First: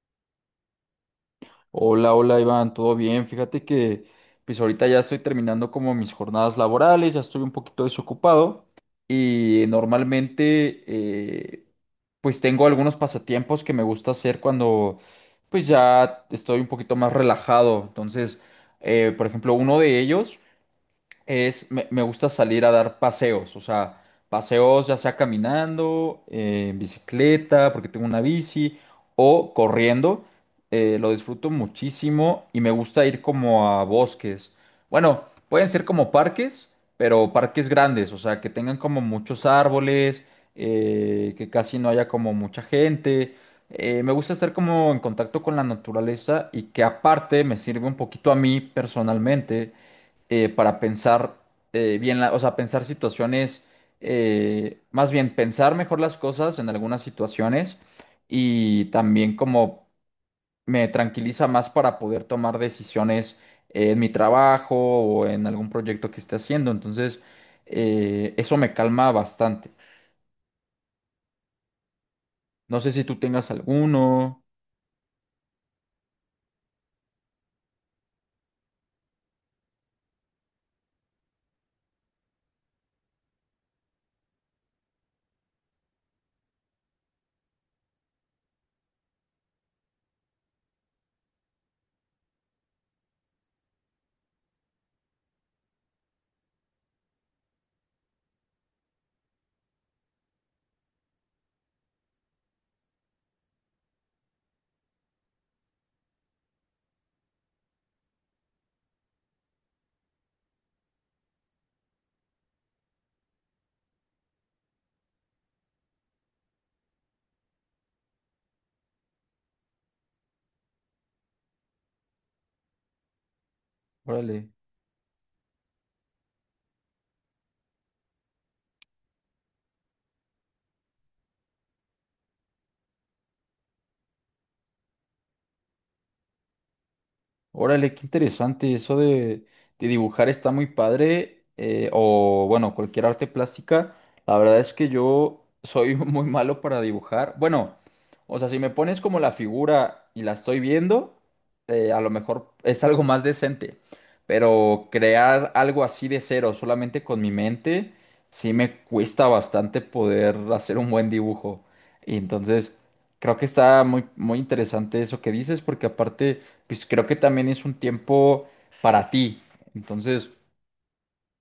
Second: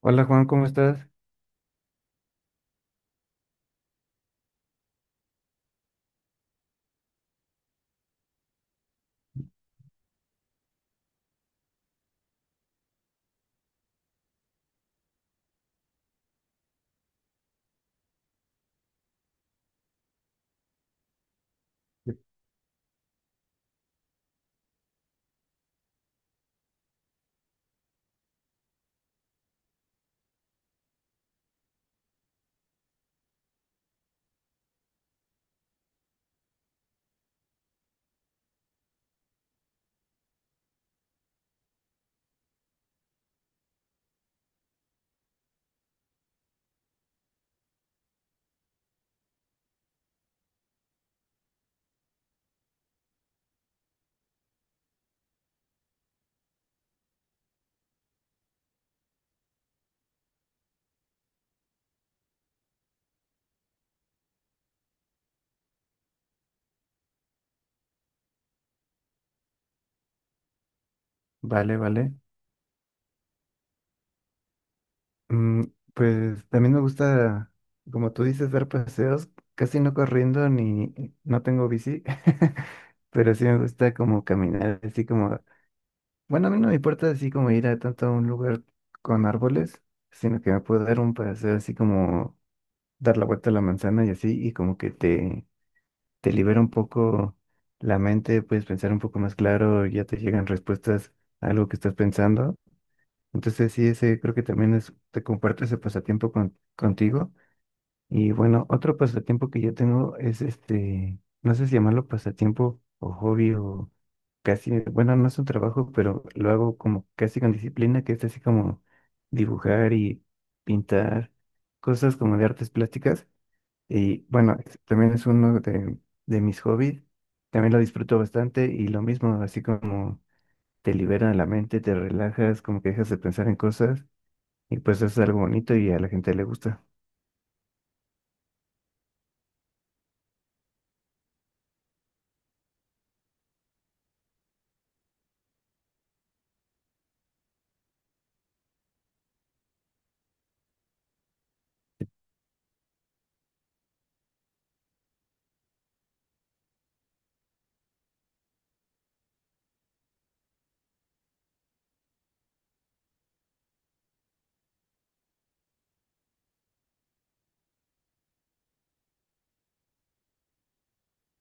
Hola Juan, ¿cómo estás? Hola, hola Iván, ¿todo bien? Fíjate que pues ahorita ya estoy terminando como mis jornadas laborales. Ya estoy un poquito desocupado y normalmente pues tengo algunos pasatiempos que me gusta hacer cuando pues ya estoy un poquito más relajado. Entonces, por ejemplo, uno de ellos es, me gusta salir a dar paseos, o sea, paseos ya sea caminando, en bicicleta, porque tengo una bici, o corriendo, lo disfruto muchísimo y me gusta ir como a bosques. Bueno, pueden ser como parques, pero parques grandes, o sea, que tengan como muchos árboles, que casi no haya como mucha gente. Me gusta estar como en contacto con la naturaleza y que aparte me sirve un poquito a mí personalmente para pensar bien, o sea, pensar situaciones, más bien pensar mejor las cosas en algunas situaciones y también como me tranquiliza más para poder tomar decisiones en mi trabajo o en algún proyecto que esté haciendo. Entonces, eso me calma bastante. Vale, vale. No sé si tú tengas alguno. Mm, pues también me gusta, como tú dices, dar paseos, casi no corriendo ni no tengo bici, pero sí me gusta como caminar, así como, bueno, a mí no me importa así como ir a tanto a un lugar con árboles, sino que me puedo dar un paseo así como dar la vuelta a la manzana y así, y como que te libera un poco la mente, puedes pensar un poco más claro, ya te llegan respuestas a algo que estás pensando. Entonces, sí, ese creo que también es, te comparto ese pasatiempo contigo. Y bueno, otro pasatiempo que yo tengo es este, no sé si llamarlo pasatiempo o hobby o casi, bueno, no es un trabajo, pero lo hago como casi con disciplina, que es así como dibujar y pintar cosas como de artes plásticas. Y Órale. bueno, también es uno de mis hobbies. También lo disfruto bastante y lo mismo, así como te libera la mente, te relajas, como que dejas de pensar en cosas. Y pues es algo bonito y a la gente le gusta. Órale, qué interesante. Eso de dibujar está muy padre. O bueno, cualquier arte plástica. La verdad es que yo soy muy malo para dibujar. Bueno, o sea, si me pones como la figura y la estoy viendo, a lo mejor es algo más decente. Pero crear algo así de cero, solamente con mi mente, sí me cuesta bastante poder hacer un buen dibujo. Y entonces, creo que está muy, muy interesante eso que dices, porque aparte pues creo que también es un tiempo para ti. Entonces,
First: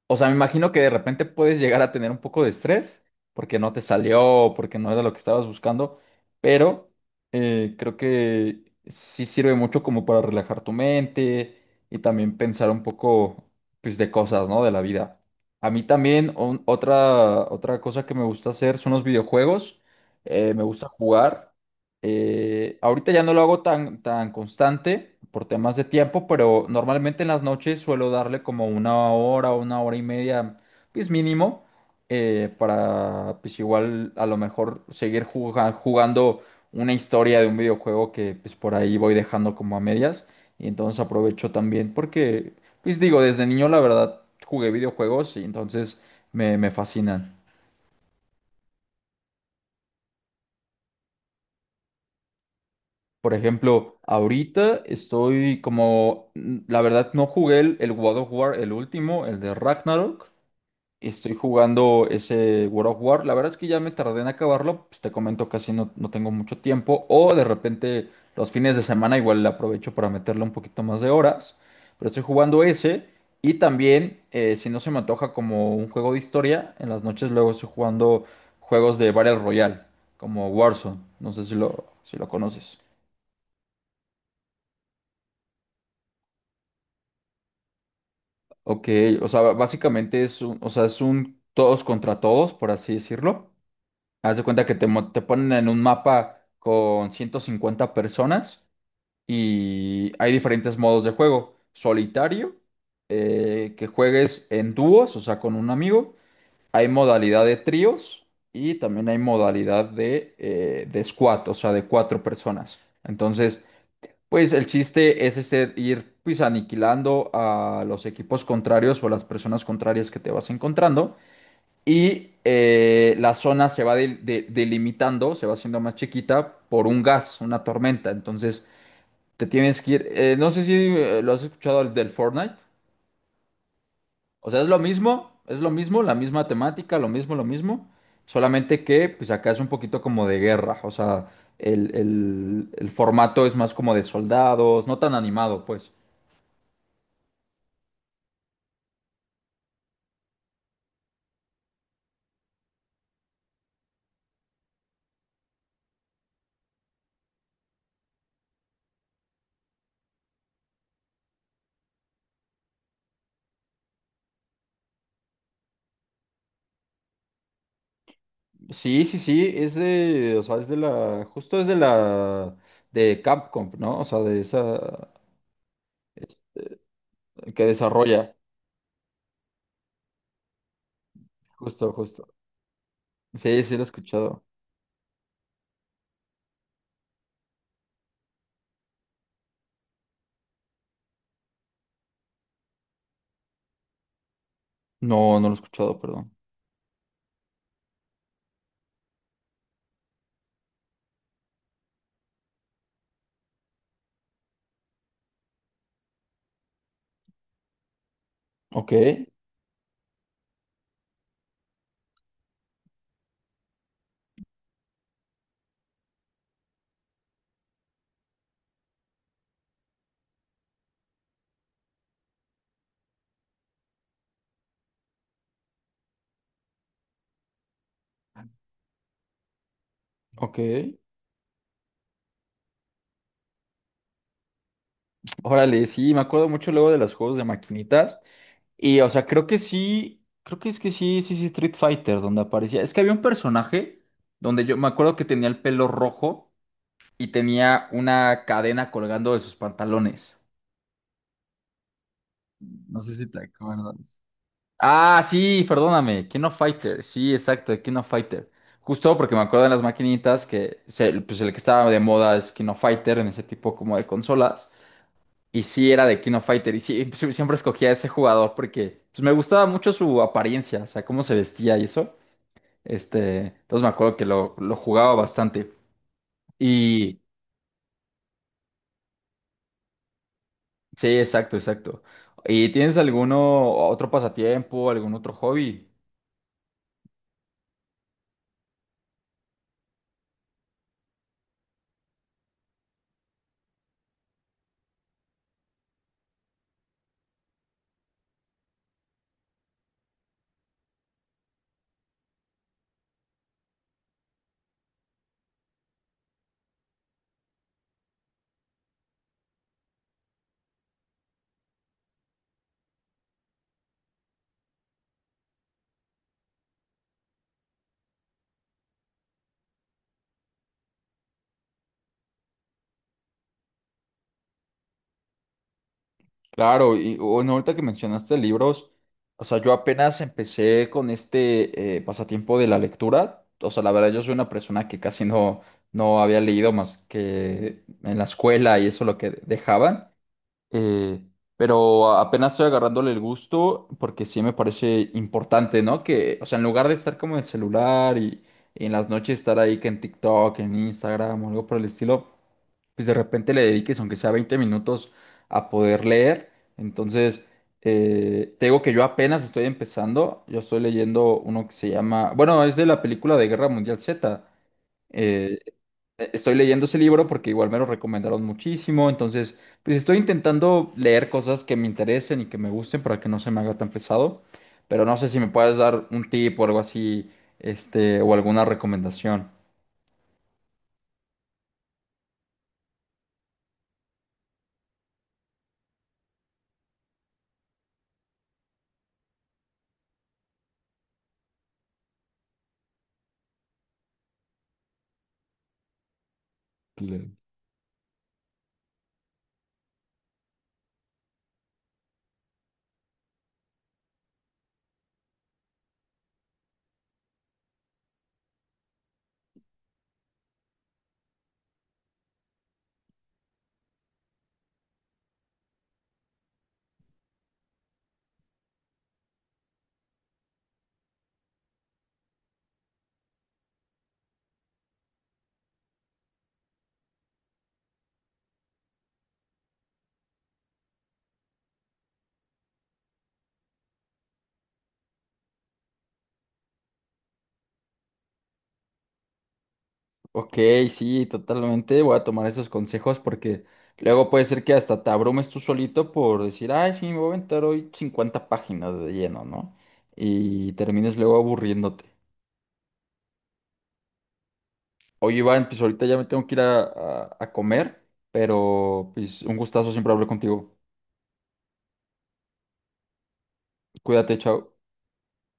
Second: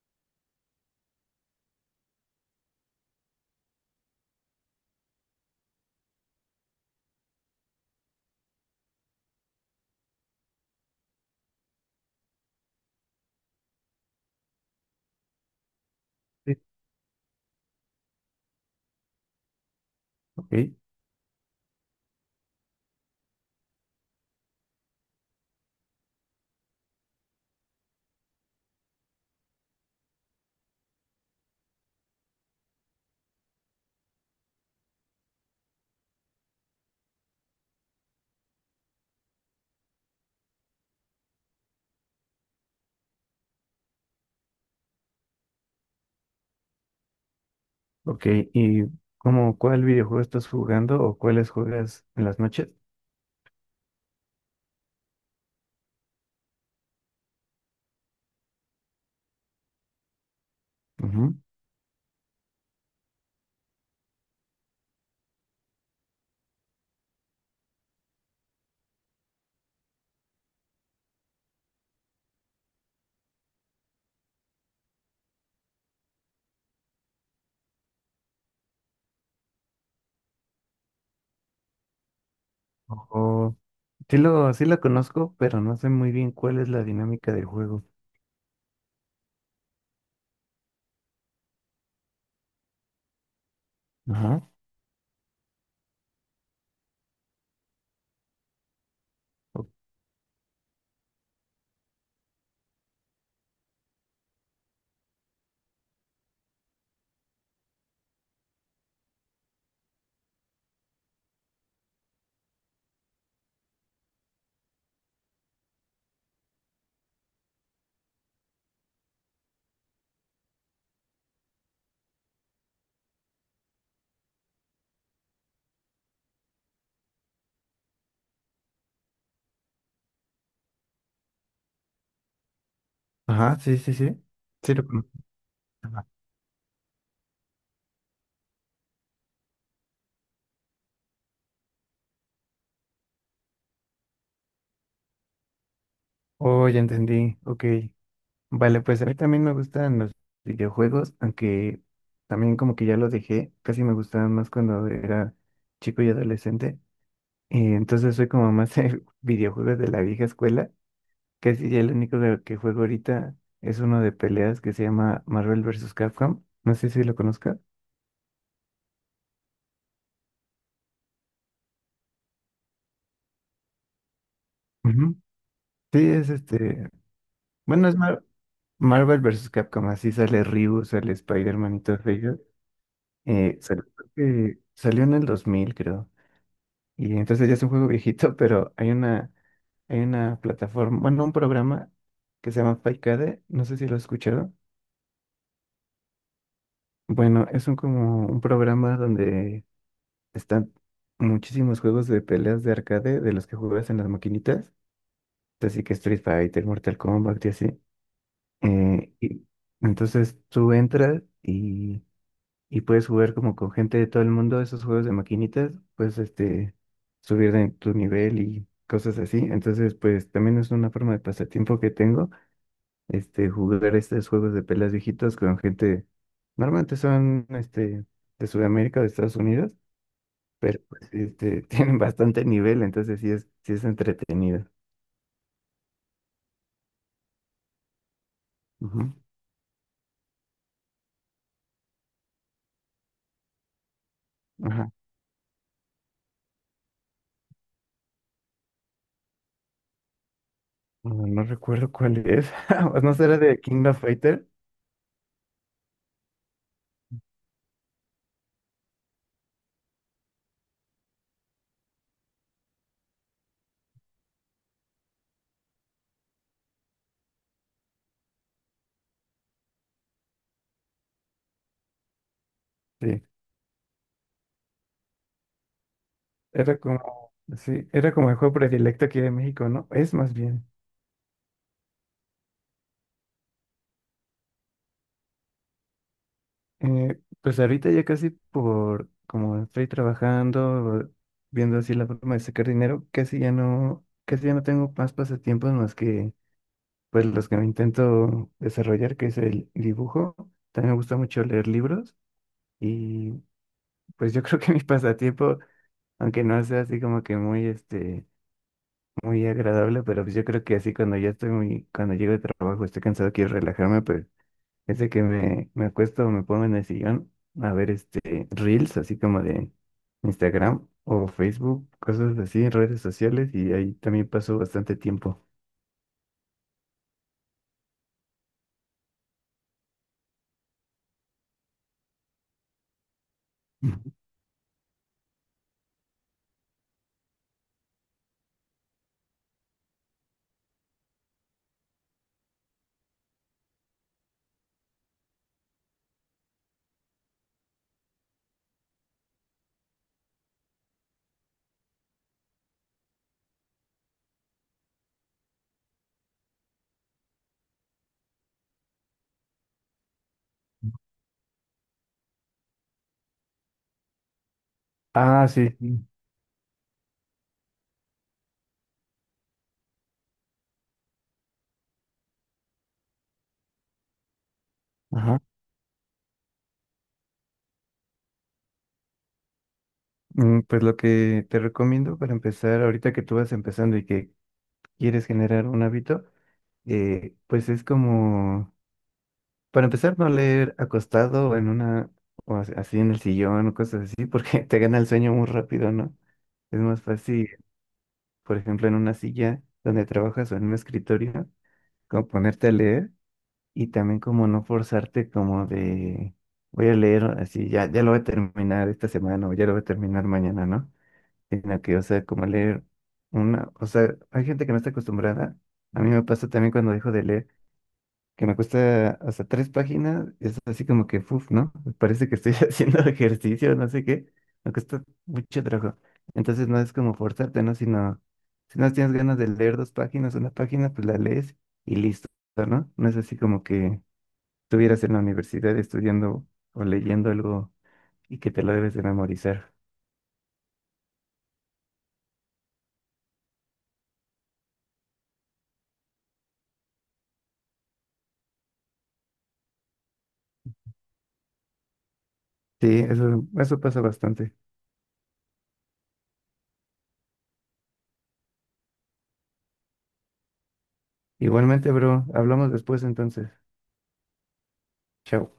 o sea, me imagino que de repente puedes llegar a tener un poco de estrés porque no te salió, o porque no era lo que estabas buscando, pero creo que sí sirve mucho como para relajar tu mente y también pensar un poco, pues, de cosas, ¿no? De la vida. A mí también Sí. Otra, otra cosa que me gusta hacer son los videojuegos. Ok, Me gusta jugar. Ahorita ya no lo hago tan, tan constante por temas de tiempo, pero normalmente en las noches suelo darle como una hora o una hora y media, pues mínimo, para pues igual a lo mejor seguir jugando una historia de un videojuego que pues por ahí voy dejando como a medias. Y entonces aprovecho también porque, pues digo, desde niño la verdad jugué videojuegos y entonces me fascinan. ok. ¿Y cómo cuál videojuego estás jugando o cuáles juegas en las noches? Por ejemplo, ahorita estoy como, la verdad no jugué el God of War, el último, el de Ragnarok. Estoy Ujú. jugando ese God of War. La verdad es que ya me tardé en acabarlo, pues te comento, casi no, no tengo mucho tiempo. O de repente los fines de semana igual le aprovecho para meterle un poquito más de horas. Pero estoy jugando ese. Y también, si no se me antoja como un juego de historia, en las noches luego estoy jugando juegos de Battle Royale, como Warzone. No sé si si lo conoces. O, sí sí lo conozco, pero no sé muy bien cuál es la dinámica del juego. Ok, o sea, básicamente es un, o sea, es un todos contra todos, por así decirlo. Haz de Ajá. cuenta que te ponen en un mapa con 150 personas o- y hay diferentes modos de juego. Solitario, que juegues en dúos, o sea, con un amigo. Hay modalidad de tríos y también hay modalidad de squad, o sea, de 4 personas. Entonces, pues el chiste es este, ir pues aniquilando a los equipos contrarios o a las personas contrarias que te vas encontrando y la zona se va delimitando, se va haciendo más chiquita por un gas, una tormenta. Entonces te tienes que ir, no sé si lo has escuchado el del Fortnite, Ajá, sí, sí, sí. o sea, Sí lo conozco. Es lo mismo, Ajá. la misma temática, lo mismo, solamente que pues acá es un poquito como de guerra, o sea, el formato es más como de soldados, no tan animado pues. Oh, ya entendí. Ok. Vale, pues a mí también me gustan los videojuegos, aunque también como que ya los dejé. Casi me gustaban más cuando era chico y adolescente. Y entonces soy como más de videojuegos de la vieja escuela. Casi ya el único que juego ahorita es uno de peleas que se llama Marvel vs. Capcom. No sé si lo conozcas. Sí, sí, sí, es de, o sea, es de la, justo es de la, de Capcom, ¿no? O sea, de esa, Ujú. Sí, es es- este. que Bueno, desarrolla, Marvel vs. Capcom. Así sale Ryu, sale Spider-Man y justo, todos justo. ellos. Sí, sí, lo he Creo escuchado. que salió en el 2000, creo. Y entonces ya es un juego viejito, pero hay hay una plataforma, bueno, un programa que se llama Paikade. No sé si lo has escuchado. No, no lo he escuchado, perdón. Bueno, es un como un programa donde están muchísimos juegos de peleas de arcade de los que juegas en las maquinitas, así que Street Fighter, Mortal Kombat y así. Ok, Y entonces tú y puedes jugar como con gente de todo el mundo esos juegos de maquinitas, puedes este, subir de tu nivel y cosas así. Entonces, pues también es una forma de pasatiempo que tengo este, jugar estos juegos de peleas viejitos con gente, normalmente son este, de Sudamérica o de Estados Unidos, ok. pero pues, este, tienen bastante nivel, entonces sí sí es entretenido. Órale, sí, me acuerdo mucho luego de los juegos de maquinitas. Y, o Ujú, sea, creo que sí, creo que es que sí, sí, sí, Street Fighter, donde aparecía. Es que había un personaje donde yo me Ajá. acuerdo que tenía el pelo rojo y tenía una cadena colgando de sus pantalones. No, no recuerdo cuál es. No ¿No sé si será te de King of acuerdas. Fighter? Ah, sí, perdóname, King of Fighter, sí, exacto, de King of Fighter. Justo porque me acuerdo de las maquinitas pues el que estaba de moda es King of Fighter en ese tipo como de consolas. Y sí era de King of Fighter y sí, sí, siempre escogía a ese jugador porque pues, me gustaba mucho su apariencia, o sea, cómo se vestía y eso. Sí. Este, entonces me acuerdo que lo jugaba bastante. Era Y como, sí, era como el juego predilecto aquí de México, ¿no? Es más bien. sí, exacto, exacto. ¿Y tienes alguno otro pasatiempo, algún otro hobby? Pues ahorita ya casi por como estoy trabajando, viendo así la forma de sacar dinero, casi ya no tengo más pasatiempos más que pues los que me intento desarrollar, que es el dibujo. También me gusta mucho leer libros y pues yo creo que mi pasatiempo, aunque no sea así como que muy muy agradable, pero pues yo creo que así cuando ya estoy muy, cuando llego de trabajo, estoy cansado, quiero relajarme, pues, es de que me acuesto o me pongo en el sillón a ver este reels, así como de Instagram o Facebook, cosas así, redes sociales, y ahí también paso bastante tiempo. Claro, y bueno, ahorita que mencionaste libros, o sea, yo apenas empecé con este pasatiempo de la lectura. O sea, la verdad, Ujú. yo soy una persona que casi no, no había leído más que en la escuela y eso lo que dejaban. Eh, pero apenas estoy agarrándole el gusto porque sí me parece importante, ¿no? Que, o sea, en lugar de estar como en el celular y en las noches estar ahí que en TikTok, en Instagram o algo por el estilo, pues de repente le dediques, aunque sea 20 minutos, a poder leer. Entonces, te digo que yo apenas estoy empezando. Yo estoy leyendo uno que se llama, bueno, es de la película de Guerra Mundial Z. Ah, eh, sí. Sí, Estoy leyendo ese libro porque igual me lo recomendaron muchísimo, entonces pues estoy intentando leer cosas que me interesen y que me gusten para que no se me haga tan pesado, pero no sé Ajá. si me puedes dar un tip o algo así, este, o alguna recomendación. Mm, pues lo que te recomiendo para empezar, ahorita que tú vas empezando y que quieres generar un hábito, pues es como, para empezar, no leer acostado o en una, o así en el sillón o cosas así, porque te gana el sueño muy rápido, ¿no? Es más Claro. fácil por ejemplo, en una silla donde trabajas o en un escritorio, como ponerte a leer y también como no forzarte como de, voy a leer así, ya, ya lo voy a terminar esta semana o ya lo voy a terminar mañana, ¿no? Sino que, o sea, como leer una, o sea, hay gente que no está acostumbrada. A mí me pasa también cuando dejo de leer que me cuesta hasta 3 páginas, es así como que, uff, ¿no? Parece que estoy haciendo ejercicio, no sé qué, me cuesta mucho trabajo. Entonces no es como forzarte, ¿no? Sino, si no tienes ganas de leer dos páginas, una página, pues la lees y listo, ¿no? No es así como que estuvieras en la universidad estudiando o leyendo algo y que te lo debes de memorizar. Ok, sí, totalmente. Voy a tomar esos consejos porque luego puede ser que hasta te abrumes tú solito por decir, ay, sí, me voy a aventar hoy 50 páginas de lleno, ¿no? Y termines luego aburriéndote. Sí, eso pasa bastante. Oye, Iván, pues ahorita ya me tengo que ir a comer, pero pues un gustazo siempre hablar contigo. Igualmente, bro, hablamos después entonces. Cuídate, chao. Chao.